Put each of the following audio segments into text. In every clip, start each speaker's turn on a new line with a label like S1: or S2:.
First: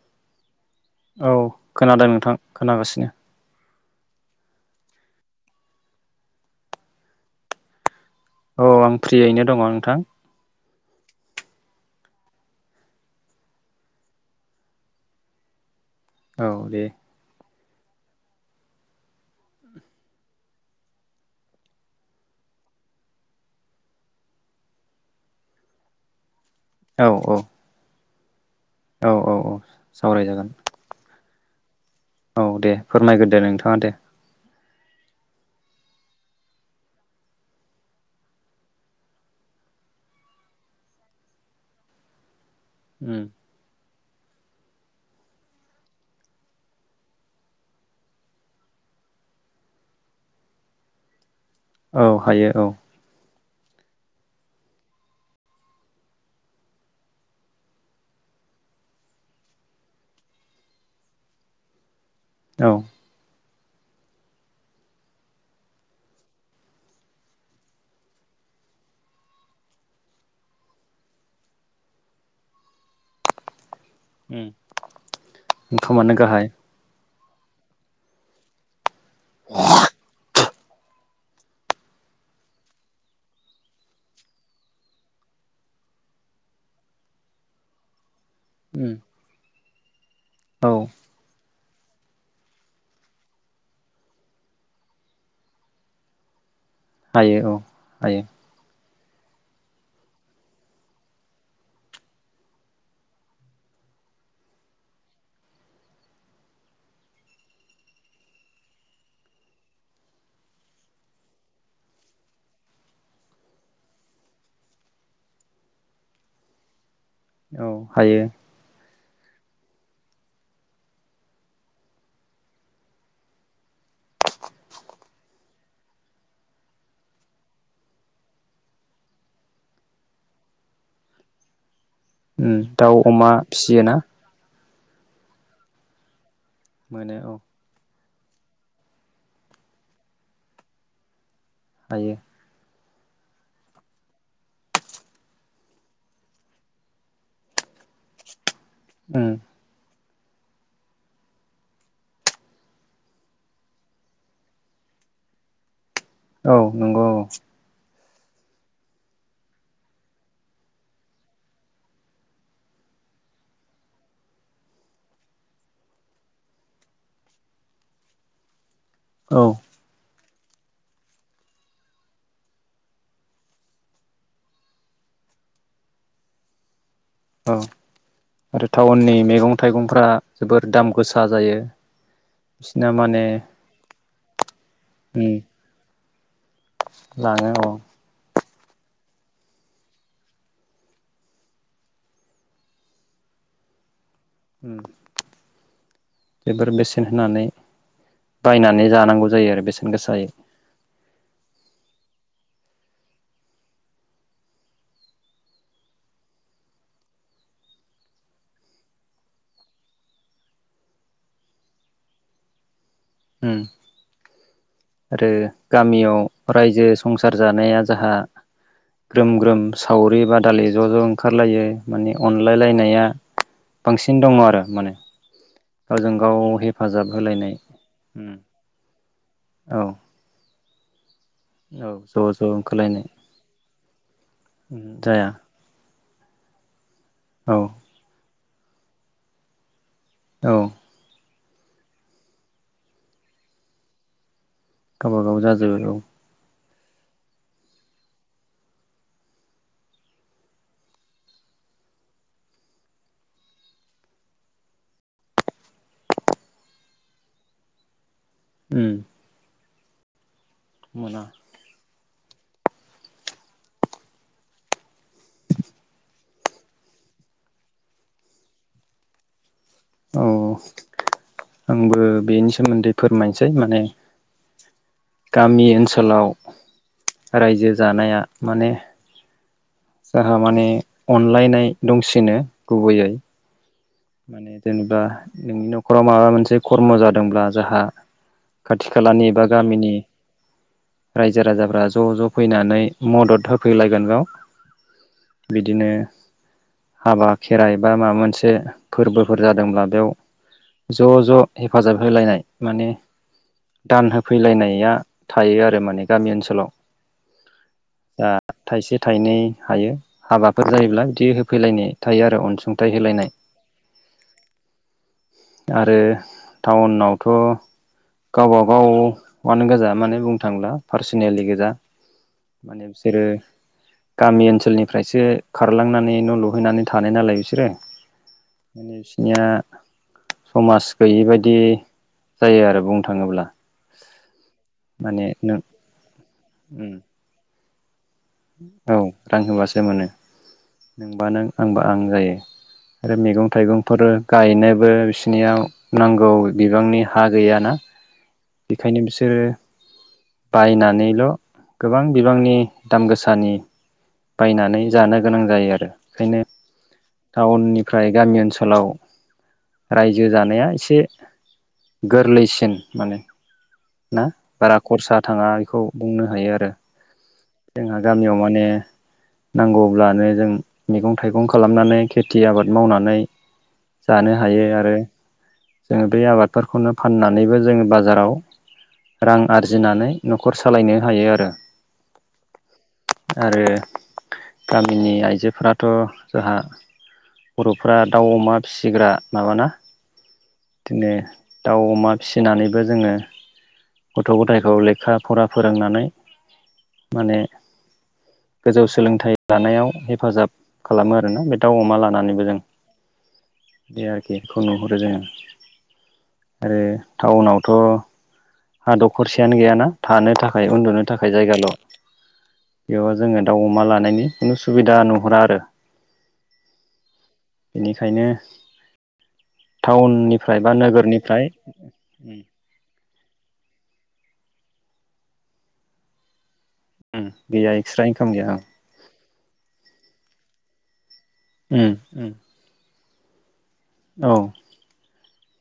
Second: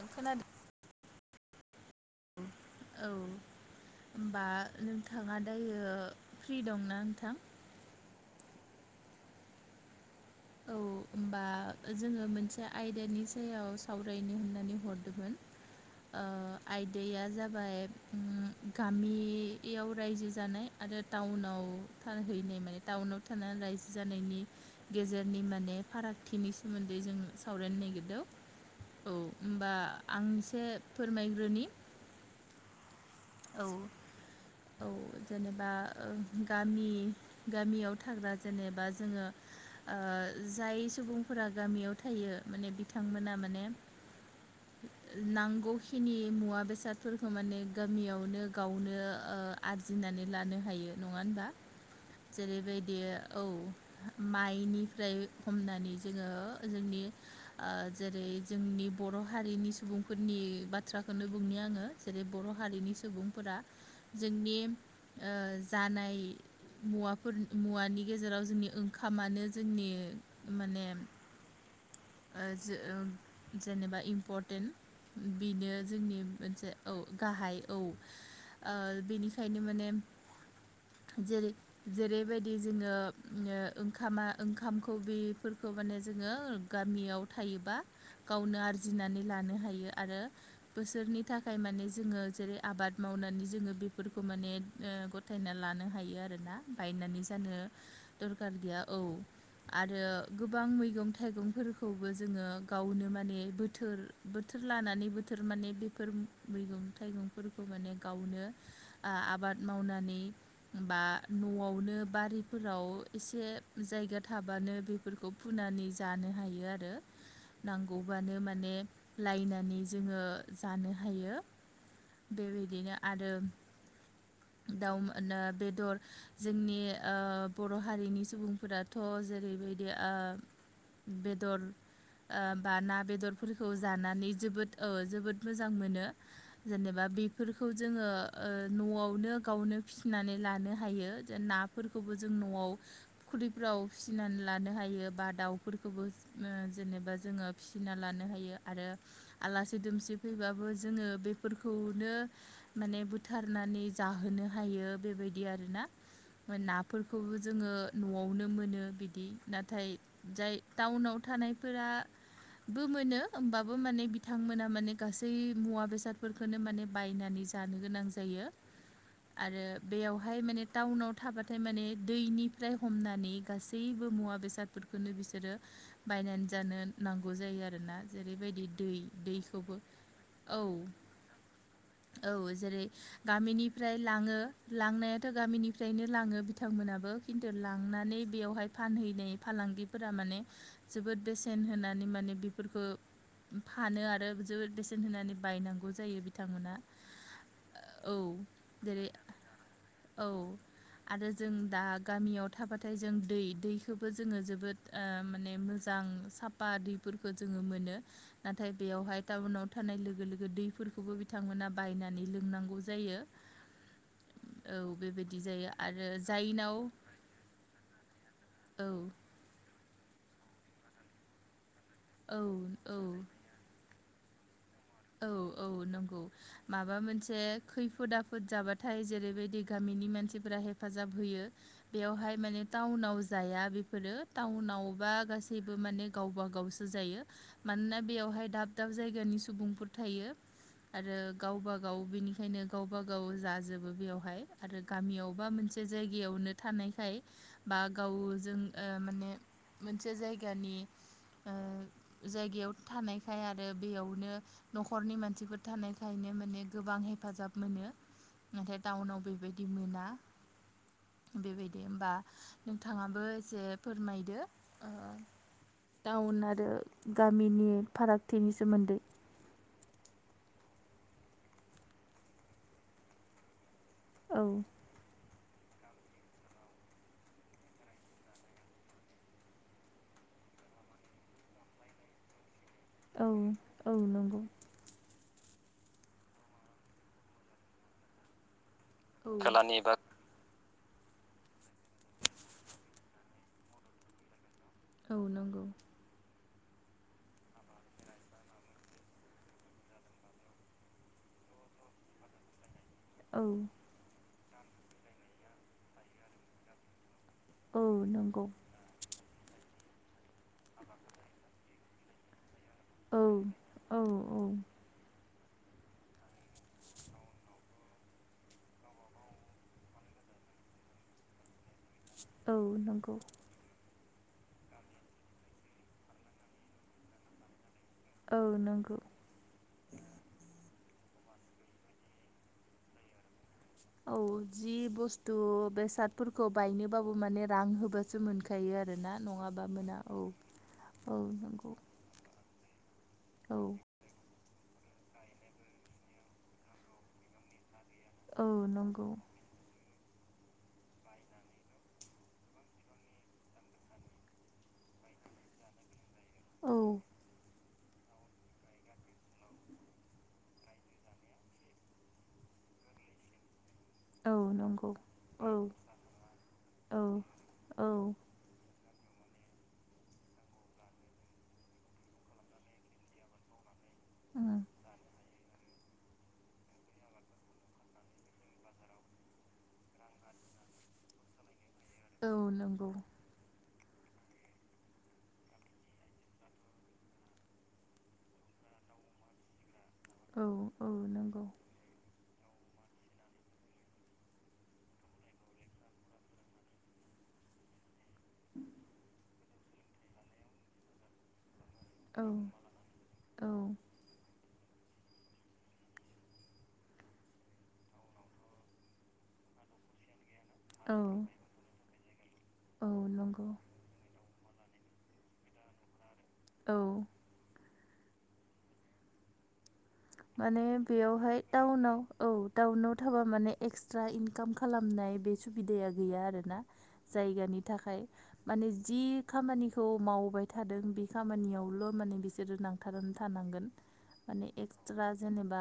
S1: आं खोनादों
S2: औ खोनादों नोंथां
S1: औ
S2: खोनागासिनो।
S1: होमबा नोंथाङा दायो फ्रि दंना नोंथां?
S2: औ आं फ्रियैनो दङ नोंथां।
S1: बा जोङो मोनसे आयदानि सायाव सावरायनो होननानै हरदोंमोन।
S2: औ दे
S1: ओ-आयदाया जाबाय। ओम गामियाव रायजो जानाय आरो टाउनाव थाहै टाउनाव थानानै रायजो जानायनि। गेजेरनि माने फारागथिनि सोमोन्दै
S2: औ
S1: जों
S2: औ
S1: सावरायनो नागिरदों। औ होनबा आं एसे फोरमायग्रोनि।
S2: औ दे फोरमायग्रो दे नोंथाङा
S1: औ
S2: दे।
S1: औ जेनेबा ओ-गामि गामियाव थाग्रा जेनेबा जोङो ओ- जाय सुबुंफोरा गामियाव थायो माने
S2: उम
S1: बिथांमोना माने नांगौ खिनि मुवा बेसादफोरखौ माने गामियावनो गावनो ओ-आरजिनानै लानो हायो नङा होनबा?
S2: औ हायो औ।
S1: जेरैबायदि औ माइनिफ्राय हमनानै जोङो जोंनि ओ-जेरै- बे जोंनि बर' हारिनि सुबुंफोरनि बाथ्राखौनो बुंनि आङो जेरै- बर'
S2: औ
S1: हारिनि सुबुंफोरा जोंनि ओ-जानाय। मुवाफोर मुवानि गेजेराव जोंनि ओंखामानो जोंनि माने ओ- जो-ओ- जेनेबा
S2: उम
S1: इम्परटेन्ट बेनो
S2: ओंखामानो
S1: जोंनि
S2: गाहाय
S1: मोनसे औ। गाहाय औ। ओ-बेनिखायनो माने, जेरै जेरैबायदि जोङो ओंखामा ओंखामखौ बेफोरखौ। माने जोङो गामियाव थायोबा गावनो
S2: उम
S1: आरजिनानै लानो हायो आरो
S2: औ
S1: बोसोरनि थाखाय। थाखाय माने जोङो जेरै आबाद मावनानै जोङो बेफोरखौ माने ओ-गथायना लानो हायो आरोना। बायनानै
S2: हायो
S1: जानो
S2: औ हायो
S1: दरखार गैया औ आरो गोबां मैगं थाइगं फोरखौबो जोङो गावनो माने बोथोर बोथोर लानानै बोथोर माने बेफोर। मैगं थाइगंफोरखौ माने गावनो आबाद मावनानै। बा न'आवनो बारिफोराव एसे जायगा थाबानो बेफोरखौ फुना नानै जानो हायो आरो
S2: औ हायो
S1: नांगौबानो माने लायनानै जोङो जानो हायो। बेबायदिनो आरो। दाउ बेदर जोंनि ओ- बर' हारिनि सुबुंफोराथ', जेरैबायदि ओ- बेद- दर
S2: उम
S1: ओ बा
S2: दाउ
S1: ना
S2: अमा
S1: बेदरफोरखौ
S2: फिसियोना
S1: जानानै जोबोद ओ जोबोद मोजां मोनो जेनोबा
S2: मोनो औ
S1: बेफोरखौ जोङो। ओ न'आवनो गावनो फिसिनानै लानो हायो जे
S2: हायो
S1: नाफोरखौबो जों न'आव खुलिफोराव फिसिनानै लानो हायो बा दाउफोरखौबो ओ जेनोबा जोङो फिसिना लानो हायो आरो
S2: उम
S1: आलासि दुमसि फैबाबो जोङो बेफोरखौनो माने बुथारनानै जाहोनो हायो बेबाय बिदि आरोना
S2: औ नंगौ
S1: नाफोरखौबो जोङो न'आवनो मोनो बिदि नाथाय जाय टाउनाव थानायफोरा बो मोनो होमबाबो माने बिथांमोना माने गासै मुवा बेसादफोरखोनो माने बायनानै जानो गोनां जायो
S2: औ
S1: आरो बेयाव हाय माने टाउनाव थाबाथाय माने दैनिफ्राय हमनानै गासैबो मुवा बेसादफोरखौनो बिसोरो बायनानै जानो। नांगौ
S2: औ
S1: जायो आरोना जेरैबायदि
S2: आरो
S1: दै
S2: टाउननि मैगं
S1: दैखौबो
S2: थाइगंफोरा जोबोर
S1: औ
S2: दाम गोसा जायो।
S1: औ जेरै
S2: बिसिना माने
S1: गामिनिफ्राय लाङो
S2: उम
S1: लांनायाथ' गामिनिफ्रायनो लाङो बिथांमोनाबो खिन्थु
S2: लाङो औ
S1: लांनानै बेयावहाय। फानहैनाय फालांगिफोरा माने जोबोद बेसेन होनानै माने बेफोरखौ फानो आरो। जोबोद बेसेन होनानै बायनां
S2: बेफोर बेसेन होनानै
S1: औ
S2: बायनानै
S1: जेरै
S2: जानांगौ जायो आरो बेसेन गोसायै।
S1: औ आरो जों दा गामियाव थाबाथाय जों दै दैखौबो जोङो जोबोद ओ माने मो जां साफा दैफोरखौ जोङो मोनो नाथाय बेवहाय टाउनाव थानाय लोगो लोगो दै फोरफोरखौबो बिथांमोना बायनानै लोंनांगौ जायो।
S2: [inaudible]
S1: औ
S2: आरो
S1: बेबायदि जायो आरो
S2: गामियाव
S1: जायनाव
S2: रायजो संसार जानाया जाहा
S1: औ
S2: ग्रोम ग्रोम। सावरि बादालि ज' ज' ओंखारलायो मानि
S1: औ
S2: अनलाय
S1: औ
S2: लायनाया बांसिन दङ आरो। माने
S1: औ औ
S2: गावजों
S1: नंगौ
S2: गाव
S1: माबा
S2: हेफाजाब
S1: मोनसे
S2: होलायनाय
S1: खैफोद
S2: उम
S1: आफोद जाबाथाय जे - बायदि
S2: औ
S1: गामिनि मानसिफोरा हेफाजाब होयो
S2: औ ज'
S1: बेयावहाय
S2: ज'
S1: माने
S2: ओंखारलायनाय
S1: टाउनाव जाया बेफोरो। टाउनावबा
S2: जाया
S1: गासैबो माने गावबा गावसो जायो
S2: औ
S1: मानोना बेयावहाय दाब दाब जायगानि सुबुंफोर थायो
S2: औ
S1: आरो गावबा गाव बेनिखायनो गावबा गाव जाजोबो बेयावहाय। आरो
S2: गावबागाव
S1: गामियावबा मोनसे
S2: जाजोबो औ
S1: जायगायावनो। थानायखाय बा गावजों ओ माने मोनसे जायगानि। ओ जायगायाव थानायखाय आरो बेयावनो। न'खरनि मानसिफोर थानायखायनो माने गोबां हेफाजाब मोनो नाथाय
S2: उम
S1: टाउनाव बेबाय दि मोना
S2: मोना
S1: बेबायदि होमबा। नोंथाङाबो एसे फोरमायदो ओ। टाउन आरो गामिनि फारागथिनि सोमोन्दै।
S2: औ आंबो बेनि सोमोन्दै फोरमायसै माने।
S1: औ
S2: गामि ओनसोलाव रायजो जानाया माने। जोंहा माने अनलायनाय दंसिनो गुबैयै
S1: औ औ नंगौ
S2: माने जेनेबा नोंनि न'खराव माबा मोनसे खर्म जादोंब्ला जाहा खाथि खालानि
S1: औ
S2: बा
S1: नंगौ
S2: गामिनि रायजो राजाफ्रा ज' ज' फैनानै मदद होफैलायगोन गाव
S1: औ नंगौ।
S2: हाबा खेराइ बा माबा मोनसे फोरबोफोर जादोंब्ला बेयाव ज' ज' हेफाजाब होलायनाय। माने दान होफैलायनाया थायो आरो माने गामि ओनसोलाव।
S1: औ
S2: ओ
S1: नंगौ
S2: थाइसे थाइ थाइनै हायो हाबाफोर जायोब्ला बिदि होफैलायनाय थायो आरो अनसुंथाइ
S1: औ
S2: होलायनाय।
S1: औ औ।
S2: आरो टाउनावथ'। गावबा गावानो गोजा माने बुंनो थांला पारसनेलि गोजा।
S1: औ
S2: माने
S1: नंगौ।
S2: बिसोरो गामि ओनसोलनिफ्रायसो खारलांनानै न' लुहैनानै थानाय नालाय बिसोरो।
S1: औ नंगौ
S2: माने बिसनिया समाज। गैयि बायदि जायो आरो बुंनो थाङोब्ला।
S1: औ जि
S2: माने
S1: बुस्थु
S2: नों
S1: बेसादफोरखौ बायनोबाबो माने रां होबा
S2: औ रां होबासो मोनो
S1: औ औ
S2: नोंबा नों
S1: नंगौ
S2: आंबा आं जायो। आरो मैगं
S1: औ
S2: थाइगंफोर गायनोबो बिसोरनियाव नांगौ बिबांनि हा गैयाना।
S1: औ
S2: बेखायनो
S1: नंगौ
S2: बिसोरो बायनानैल' गोबां बिबांनि दाम गोसानि बायनानै जानो गोनां जायो आरो ओंखायनो।
S1: औ
S2: टाउननिफ्राय गामि ओनसोलाव रायजो जानाया एसे गोरलैसिन माने। ना
S1: औ
S2: बारा
S1: नंगौ
S2: खरसा थाङा
S1: औ
S2: बेखौ बुंनो हायो आरो।
S1: औ औ
S2: जोंहा गामियाव माने नांगौब्लानो जों मैगं थाइगं खालामनानै खेथि आबाद मावनानै जानो
S1: उम
S2: हायो आरो जोङो बे आबादफोरखौनो फाननानैबो जोङो बाजाराव रां आरजिनानै नखर सालायनो हायो आरो।
S1: औ नंगौ।
S2: आरो गामिनि आइजोफोराथ' जोंहा बर'फोरा दाउ अमा फिसिग्रा माबाना
S1: औ औ
S2: बिदिनो
S1: नंगौ
S2: दाउ अमा फिसिनानैबो जोङो गथ' गथायखौ लेखा फरा फोरोंनानै। माने गोजौ सोलोंथाइ लानायाव हेफाजाब खालामो आरोना बे दाउ अमा
S1: औ
S2: लानानैबो जों
S1: औ
S2: बे आरो बेखौ नुहुरो जोङो आरो टाउनावथ'। हा दखरसेयानो गैयाना थानो थाखाय
S1: औ
S2: उन्दुनो थाखाय जायगाल'।
S1: औ
S2: बेयावा जोङो
S1: नंगौ
S2: दाउ अमा लानायनि खुनु सुबिदा नुहुरा आरो।
S1: औ।
S2: बेनिखायनो टाउननिफ्राय
S1: माने
S2: बा
S1: बेयावहाय
S2: नोगोरनिफ्राय
S1: टाउनाव औ टाउनाव थाबा माने एक्सट्रा इनकाम खालामनाय बे सुबिदाया गैया आरोना। जायगानि
S2: गैया
S1: थाखाय
S2: एक्सट्रा इनकाम गैया
S1: माने जि खामानिखौ मावबाय थादों बि खामानियावल' माने
S2: औ
S1: बिसोरो नांथारनानै थानांगोन।
S2: औ।
S1: बा जेनेबा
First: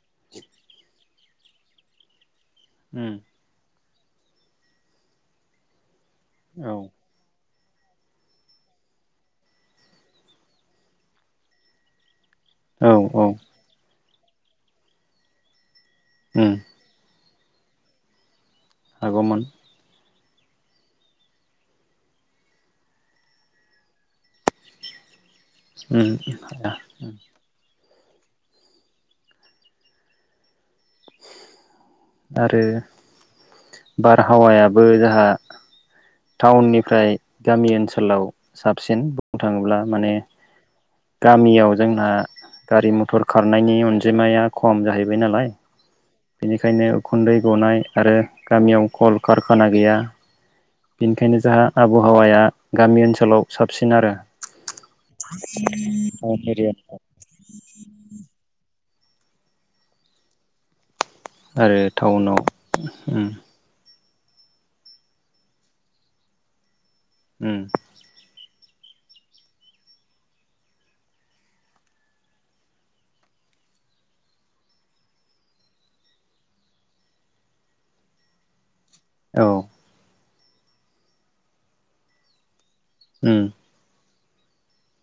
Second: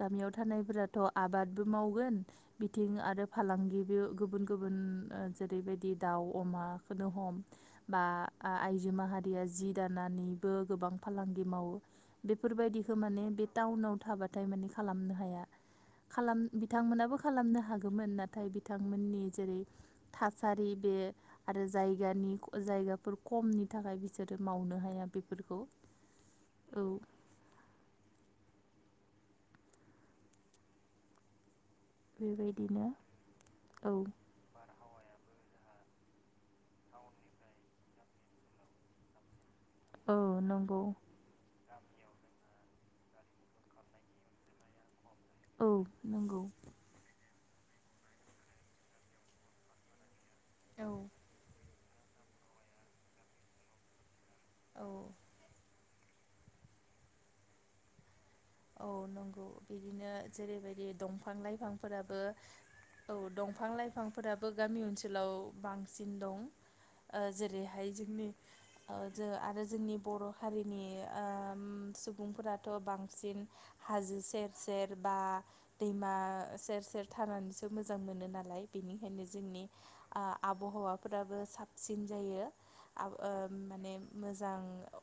S1: गामियाव थानायफोराथ' आबादबो मावगोन। बिथिं आरो फालांगिबो गुबुन गुबुन ओ जेरैबायदि दाउ अमाखौनो हम बा आ आइजो माहारिया जि दानानैबो गोबां फालांगि मावो।
S2: औ
S1: बेफोरबायदिखौ माने बे टाउनाव थाबाथाय माने खालामनो हाया। खालाम
S2: औ
S1: बिथांमोनाबो खालामनो हागौमोन नाथाय बिथांमोननि
S2: हागौमोन
S1: जेरै थासारि बे आरो जायगानि जायगाफोर खमनि थाखाय बिसोरो मावनो हाया बे
S2: उम हाया। आरो
S1: बेबायदिनो औ
S2: बारहावाया बो जोंहा टाउननिफ्राय गामि ओनसोलाव साबसिन। थाङोब्ला माने
S1: औ नंगौ।
S2: गामियाव जोंना गारि मथर खारनायनि अनजिमाया खम जाहैबाय नालाय।
S1: औ नंगौ
S2: बेनिखायनो उखुन्दै गनाय आरो गामियाव खल कारखाना गैया।
S1: औ
S2: बेनिखायनो जोंहा आबहावाया गामि ओनसोलाव साबसिन आरो।
S1: औ
S2: [unintelligible]
S1: औ नंगौ बिदिनो जेरैबायदि दंफां दफां
S2: आरो
S1: -लाइफांफोराबो,
S2: टाउनाव
S1: औ
S2: उम
S1: दंफां -लाइफां बिफांफोराबो गामि ओनसोलाव बांसिन दं। ओ
S2: उम
S1: जेरैहाय जोंनि
S2: [unintelligible]
S1: [unintelligible] आरो जोंनि बर' हारिनि सुबुंफोराथ' बांसिन हाजो सेर- सेर बा दैमा सेर- सेर थानानैसो मोजां मोनो नालाय। बिनिखायनो
S2: औ
S1: जोंनि, आ आबहावाफोराबो साबसिन जायो।
S2: उम
S1: ओ माने मोजां,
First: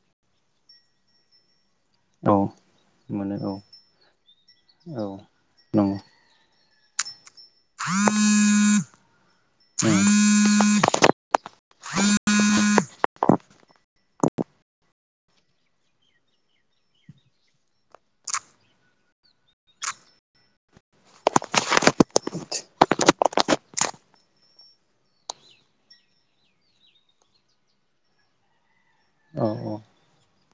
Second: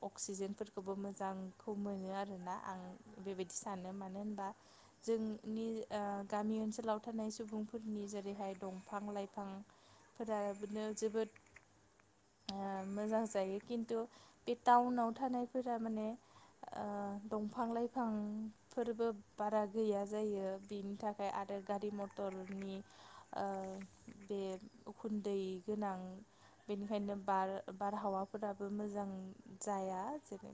S1: अक्सिजेनफोरखौबो मोजां [unintelligible] मोनो
S2: औ
S1: आरोना। आं
S2: मोनो
S1: बेबायदि सानो मानो होनबा
S2: औ औ
S1: जोंनि
S2: नंगौ
S1: ओ गामि ओनसोलाव थानाय [unintelligible] सुबुंफोरनि जेरैहाय दंफां -लाइफांफोरा बिदिनो जोबोद ओ
S2: [unintelligible]
S1: मोजां जायो। खिन्थु बे टाउनाव थानायफोरा माने ओ दंफां [unintelligible]
S2: [unintelligible]
S1: [unintelligible] बारा गैया जायो। बेनि थाखाय आरो गारि- मथरनि ओ [unintelligible] बे उखुन्दै गोनां बेनिखायनो बार -बारहावाफोराबो मोजां
S2: औ
S1: जाया। जेरै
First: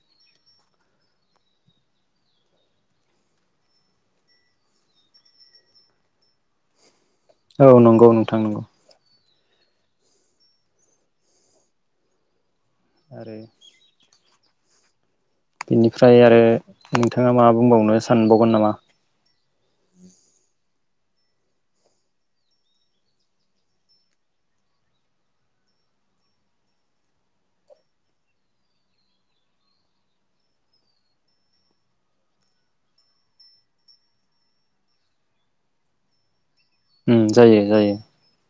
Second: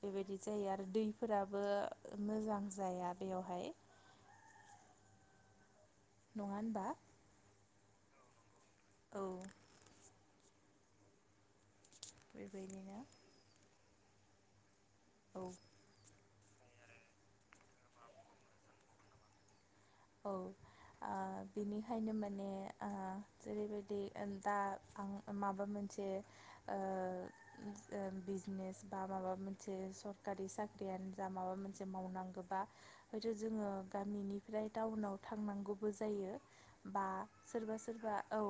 S1: बेबायदि जायो आरो दै [unintelligible] मोजां जाया बेवहाय नङा होनबा?
S2: औ नंगौ नोंथां नंगौ।
S1: औ बेबायदिनो
S2: आरो
S1: औ
S2: बेनिफ्राय आरो नोंथाङा मा बुंबावनो सानबावगोन नामा?
S1: औ। आ बिनिखायनो, माने आ जेरैबायदि दा, आं माबा मोन जे ओ ओ बिजने बा माबा मोनसे सरकारि साख्रि माबा मोनसे मावनांगौ बा, खिनथु जोंङो गामिनिफ्राय टाउनाव थांनांगौबो जायो। बा
S2: उम जायो
S1: सोरबा
S2: जायो
S1: -सोरबा औ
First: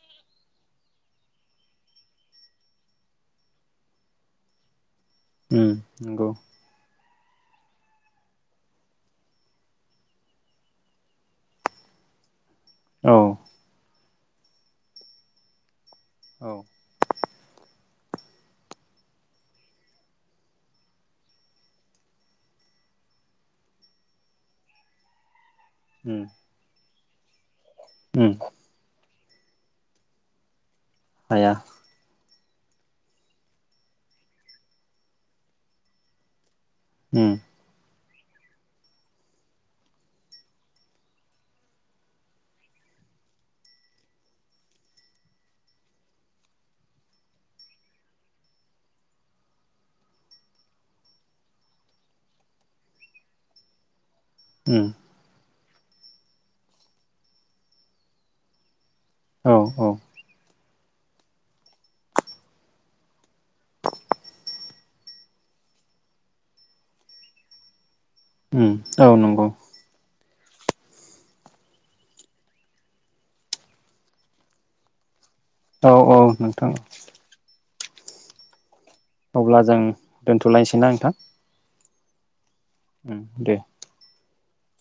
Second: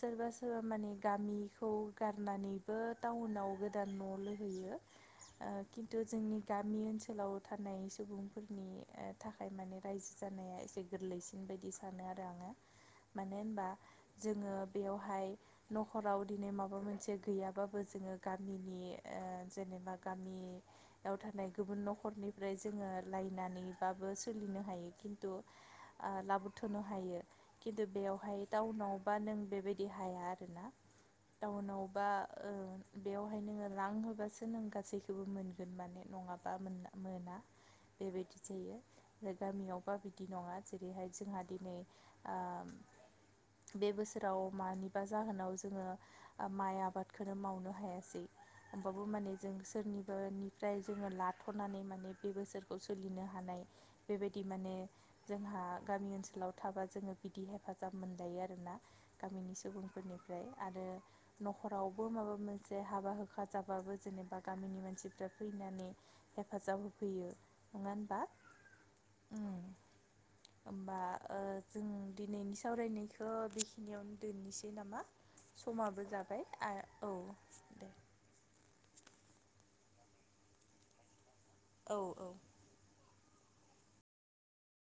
S1: सोरबा- सोरबा माने गामिखौ गारनानैबो टाउनाव गोदान न' लुहैयो। ओ
S2: उम
S1: खिन्थु
S2: नंगौ
S1: जोंनि गामि ओनसोलाव ओनसोलाव थानाय सुबुंफोरनि थाखाय माने रायजो जानाया एसे गोरलैसिन बिदि सानो आरो आङो।
S2: औ
S1: मानो होनबा जोङो बेयावहाय न'खराव,
S2: औ
S1: बिदिनो माबा मोनसे गैयाबा जोङो गामिनि, ओ जेनेबा गामियाव थानाय गुबुन न'खरनिफ्राय जों जोङो लायनानैबाबो सोलिनो हायो [unintelligible]
S2: उम
S1: [unintelligible] लाबोथ'नो हायो। खिन्थु
S2: उम
S1: बेयावहाय टाउनाव बा नों बेबायदि हाया आरोना।
S2: हाया
S1: टाउनावबा ओ बेवहाय नोङो रां होबासो, नों गासैखौबो मोनगोन माने नङाब्ला बा
S2: उम
S1: मोना बेबायदि जायो। ओमफ्राय गामियावबा [unintelligible] बिदि नङा। जेरैहाय जोंहा दिनै ओ बे बोसोराव मानिबा जाहोनाव जोङो, ओ माइ आबादखौ मावनो हायासै। होमबाबो माने जों सोरनिबनिफ्राय जोङो लाथ'नानै, माने बे बोसोरखौ सोलिनो हानाय
S2: [inaudible]
S1: बेबायदि माने
S2: उम
S1: जोंहा गामि ओनसोलाव थाबा जोङो बिदि हेफाजाब मोनजायो आरोना। गामिनि
S2: औ औ
S1: सुबुंफोरनिफ्राय आरो न'खरावबो माबा मोनसे हाबा -हुखा जाबाबो, जेनेबा गामिनि मानसिफ्रा [unintelligible] [unintelligible] हेफाजाब होफैयो नङा
S2: उम औ नंगौ।
S1: उम होमबा ओ जों दिनैनि सावरायनायखौ बेखिनियावनो दोननोसै नामा?
S2: औ
S1: समाबो
S2: औ
S1: जाबाय
S2: नोंथां
S1: आ औ। दे
S2: अब्ला जों दोनथ'लायनोसैना नोंथां?
S1: औ औ।
S2: उम दे।